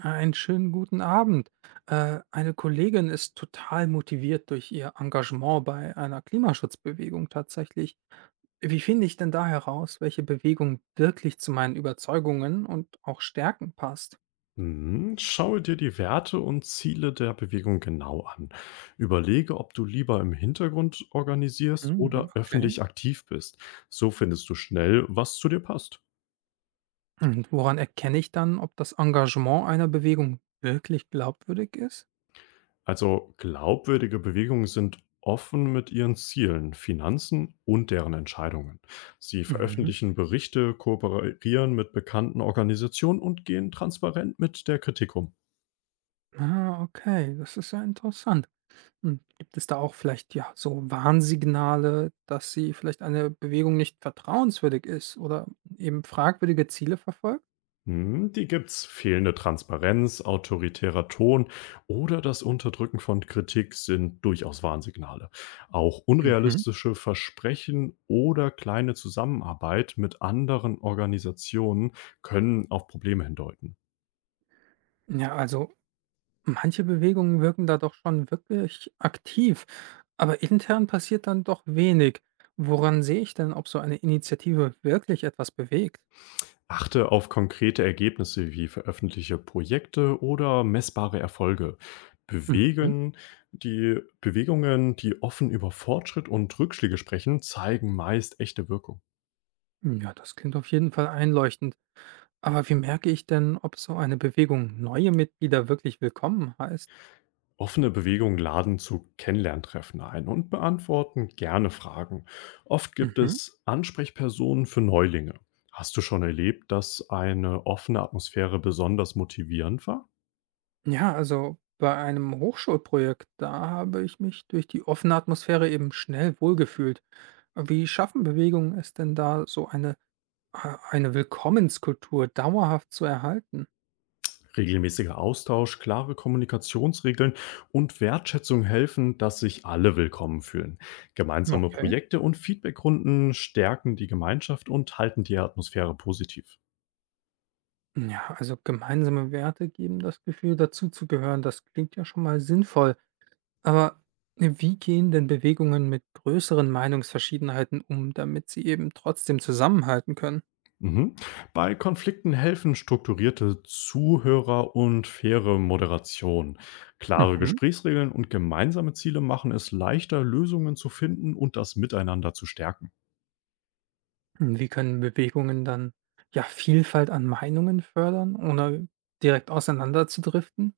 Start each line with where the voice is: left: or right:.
right: Einen schönen guten Abend. Eine Kollegin ist total motiviert durch ihr Engagement bei einer Klimaschutzbewegung tatsächlich. Wie finde ich denn da heraus, welche Bewegung wirklich zu meinen Überzeugungen und auch Stärken passt?
left: Mhm. Schaue dir die Werte und Ziele der Bewegung genau an. Überlege, ob du lieber im Hintergrund organisierst
right: Mhm,
left: oder
right: okay.
left: öffentlich aktiv bist. So findest du schnell, was zu dir passt.
right: Und woran erkenne ich dann, ob das Engagement einer Bewegung wirklich glaubwürdig ist?
left: Also glaubwürdige Bewegungen sind offen mit ihren Zielen, Finanzen und deren Entscheidungen. Sie
right: Mhm.
left: veröffentlichen Berichte, kooperieren mit bekannten Organisationen und gehen transparent mit der Kritik um.
right: Ah, okay, das ist ja interessant. Hm, gibt es da auch vielleicht, ja, so Warnsignale, dass sie vielleicht eine Bewegung nicht vertrauenswürdig ist oder eben fragwürdige Ziele verfolgt?
left: Hm, die gibt's: fehlende Transparenz, autoritärer Ton oder das Unterdrücken von Kritik sind durchaus Warnsignale. Auch
right: Mhm.
left: unrealistische Versprechen oder kleine Zusammenarbeit mit anderen Organisationen können auf Probleme hindeuten.
right: Ja, also manche Bewegungen wirken da doch schon wirklich aktiv, aber intern passiert dann doch wenig. Woran sehe ich denn, ob so eine Initiative wirklich etwas bewegt?
left: Achte auf konkrete Ergebnisse wie veröffentlichte Projekte oder messbare Erfolge.
right: Mhm.
left: Bewegen, die Bewegungen, die offen über Fortschritt und Rückschläge sprechen, zeigen meist echte Wirkung.
right: Hm, ja, das klingt auf jeden Fall einleuchtend. Aber wie merke ich denn, ob so eine Bewegung neue Mitglieder wirklich willkommen heißt?
left: Offene Bewegungen laden zu Kennenlerntreffen ein und beantworten gerne Fragen. Oft gibt
right: Mhm.
left: es Ansprechpersonen für Neulinge. Hast du schon erlebt, dass eine offene Atmosphäre besonders motivierend war?
right: Ja, also bei einem Hochschulprojekt, da habe ich mich durch die offene Atmosphäre eben schnell wohlgefühlt. Wie schaffen Bewegungen es denn da, so eine, eine Willkommenskultur dauerhaft zu erhalten?
left: Regelmäßiger Austausch, klare Kommunikationsregeln und Wertschätzung helfen, dass sich alle willkommen fühlen. Gemeinsame
right: Okay.
left: Projekte und Feedbackrunden stärken die Gemeinschaft und halten die Atmosphäre positiv.
right: Ja, also gemeinsame Werte geben das Gefühl, dazuzugehören. Das klingt ja schon mal sinnvoll. Aber wie gehen denn Bewegungen mit größeren Meinungsverschiedenheiten um, damit sie eben trotzdem zusammenhalten können?
left: Mhm. Bei Konflikten helfen strukturierte Zuhörer und faire Moderation. Klare
right: Mhm.
left: Gesprächsregeln und gemeinsame Ziele machen es leichter, Lösungen zu finden und das Miteinander zu stärken.
right: Hm, wie können Bewegungen dann, ja, Vielfalt an Meinungen fördern, ohne direkt auseinanderzudriften?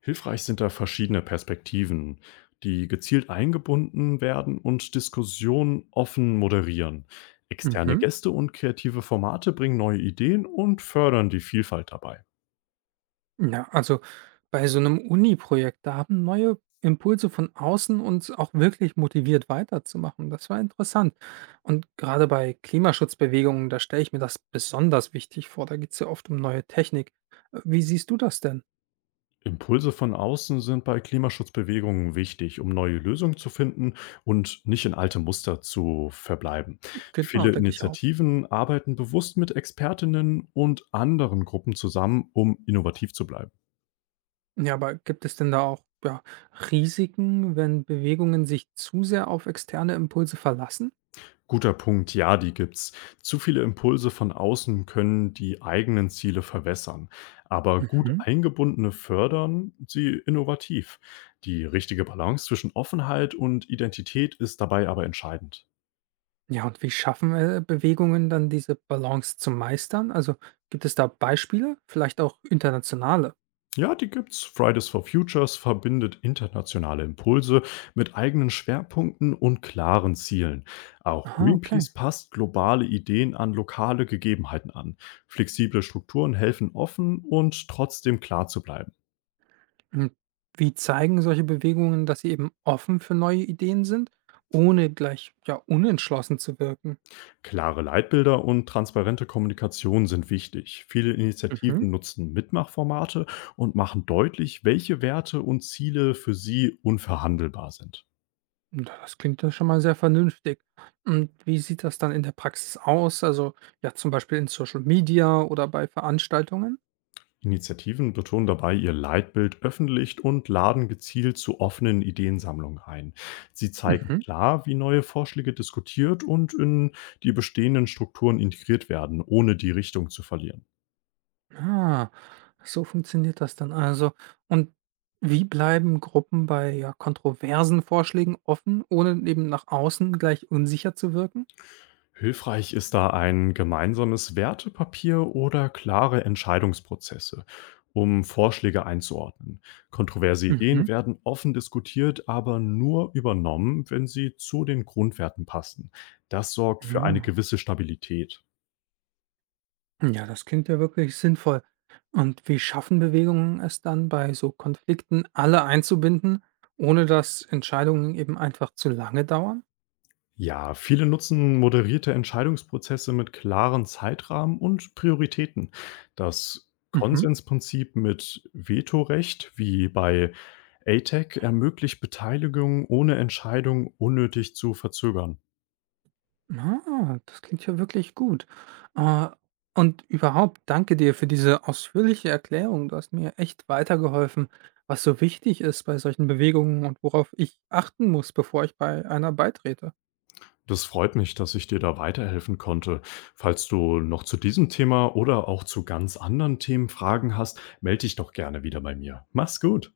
left: Hilfreich sind da verschiedene Perspektiven, die gezielt eingebunden werden und Diskussionen offen moderieren. Externe
right: Mhm.
left: Gäste und kreative Formate bringen neue Ideen und fördern die Vielfalt dabei.
right: Ja, also bei so einem Uni-Projekt, da haben neue Impulse von außen uns auch wirklich motiviert weiterzumachen. Das war interessant. Und gerade bei Klimaschutzbewegungen, da stelle ich mir das besonders wichtig vor. Da geht es ja oft um neue Technik. Wie siehst du das denn?
left: Impulse von außen sind bei Klimaschutzbewegungen wichtig, um neue Lösungen zu finden und nicht in alte Muster zu verbleiben.
right: Genau,
left: Viele
right: denke ich auch.
left: Initiativen arbeiten bewusst mit Expertinnen und anderen Gruppen zusammen, um innovativ zu bleiben.
right: Ja, aber gibt es denn da auch, ja, Risiken, wenn Bewegungen sich zu sehr auf externe Impulse verlassen?
left: Guter Punkt, ja, die gibt's. Zu viele Impulse von außen können die eigenen Ziele verwässern, aber gut
right: Mhm.
left: eingebundene fördern sie innovativ. Die richtige Balance zwischen Offenheit und Identität ist dabei aber entscheidend.
right: Ja, und wie schaffen Bewegungen dann diese Balance zu meistern? Also gibt es da Beispiele, vielleicht auch internationale?
left: Ja, die gibt's. Fridays for Futures verbindet internationale Impulse mit eigenen Schwerpunkten und klaren Zielen. Auch
right: Aha, okay.
left: Greenpeace passt globale Ideen an lokale Gegebenheiten an. Flexible Strukturen helfen offen und trotzdem klar zu bleiben.
right: Und wie zeigen solche Bewegungen, dass sie eben offen für neue Ideen sind, ohne gleich ja unentschlossen zu wirken?
left: Klare Leitbilder und transparente Kommunikation sind wichtig. Viele
right: Mhm.
left: Initiativen nutzen Mitmachformate und machen deutlich, welche Werte und Ziele für sie unverhandelbar sind.
right: Hm, das klingt ja schon mal sehr vernünftig. Und wie sieht das dann in der Praxis aus? Also, ja, zum Beispiel in Social Media oder bei Veranstaltungen?
left: Initiativen betonen dabei ihr Leitbild öffentlich und laden gezielt zu offenen Ideensammlungen ein. Sie zeigen
right: Mhm.
left: klar, wie neue Vorschläge diskutiert und in die bestehenden Strukturen integriert werden, ohne die Richtung zu verlieren.
right: Ah, so funktioniert das dann also. Und wie bleiben Gruppen bei, ja, kontroversen Vorschlägen offen, ohne eben nach außen gleich unsicher zu wirken?
left: Hilfreich ist da ein gemeinsames Wertepapier oder klare Entscheidungsprozesse, um Vorschläge einzuordnen. Kontroverse Ideen werden offen diskutiert, aber nur übernommen, wenn sie zu den Grundwerten passen. Das sorgt für
right: Mhm.
left: eine gewisse Stabilität.
right: Ja, das klingt ja wirklich sinnvoll. Und wie schaffen Bewegungen es dann, bei so Konflikten alle einzubinden, ohne dass Entscheidungen eben einfach zu lange dauern?
left: Ja, viele nutzen moderierte Entscheidungsprozesse mit klaren Zeitrahmen und Prioritäten. Das
right: Mhm.
left: Konsensprinzip mit Vetorecht, wie bei ATEC, ermöglicht Beteiligung ohne Entscheidung unnötig zu verzögern.
right: Ah, das klingt ja wirklich gut. Äh, und überhaupt, danke dir für diese ausführliche Erklärung. Du hast mir echt weitergeholfen, was so wichtig ist bei solchen Bewegungen und worauf ich achten muss, bevor ich bei einer beitrete.
left: Das freut mich, dass ich dir da weiterhelfen konnte. Falls du noch zu diesem Thema oder auch zu ganz anderen Themen Fragen hast, melde dich doch gerne wieder bei mir. Mach's gut.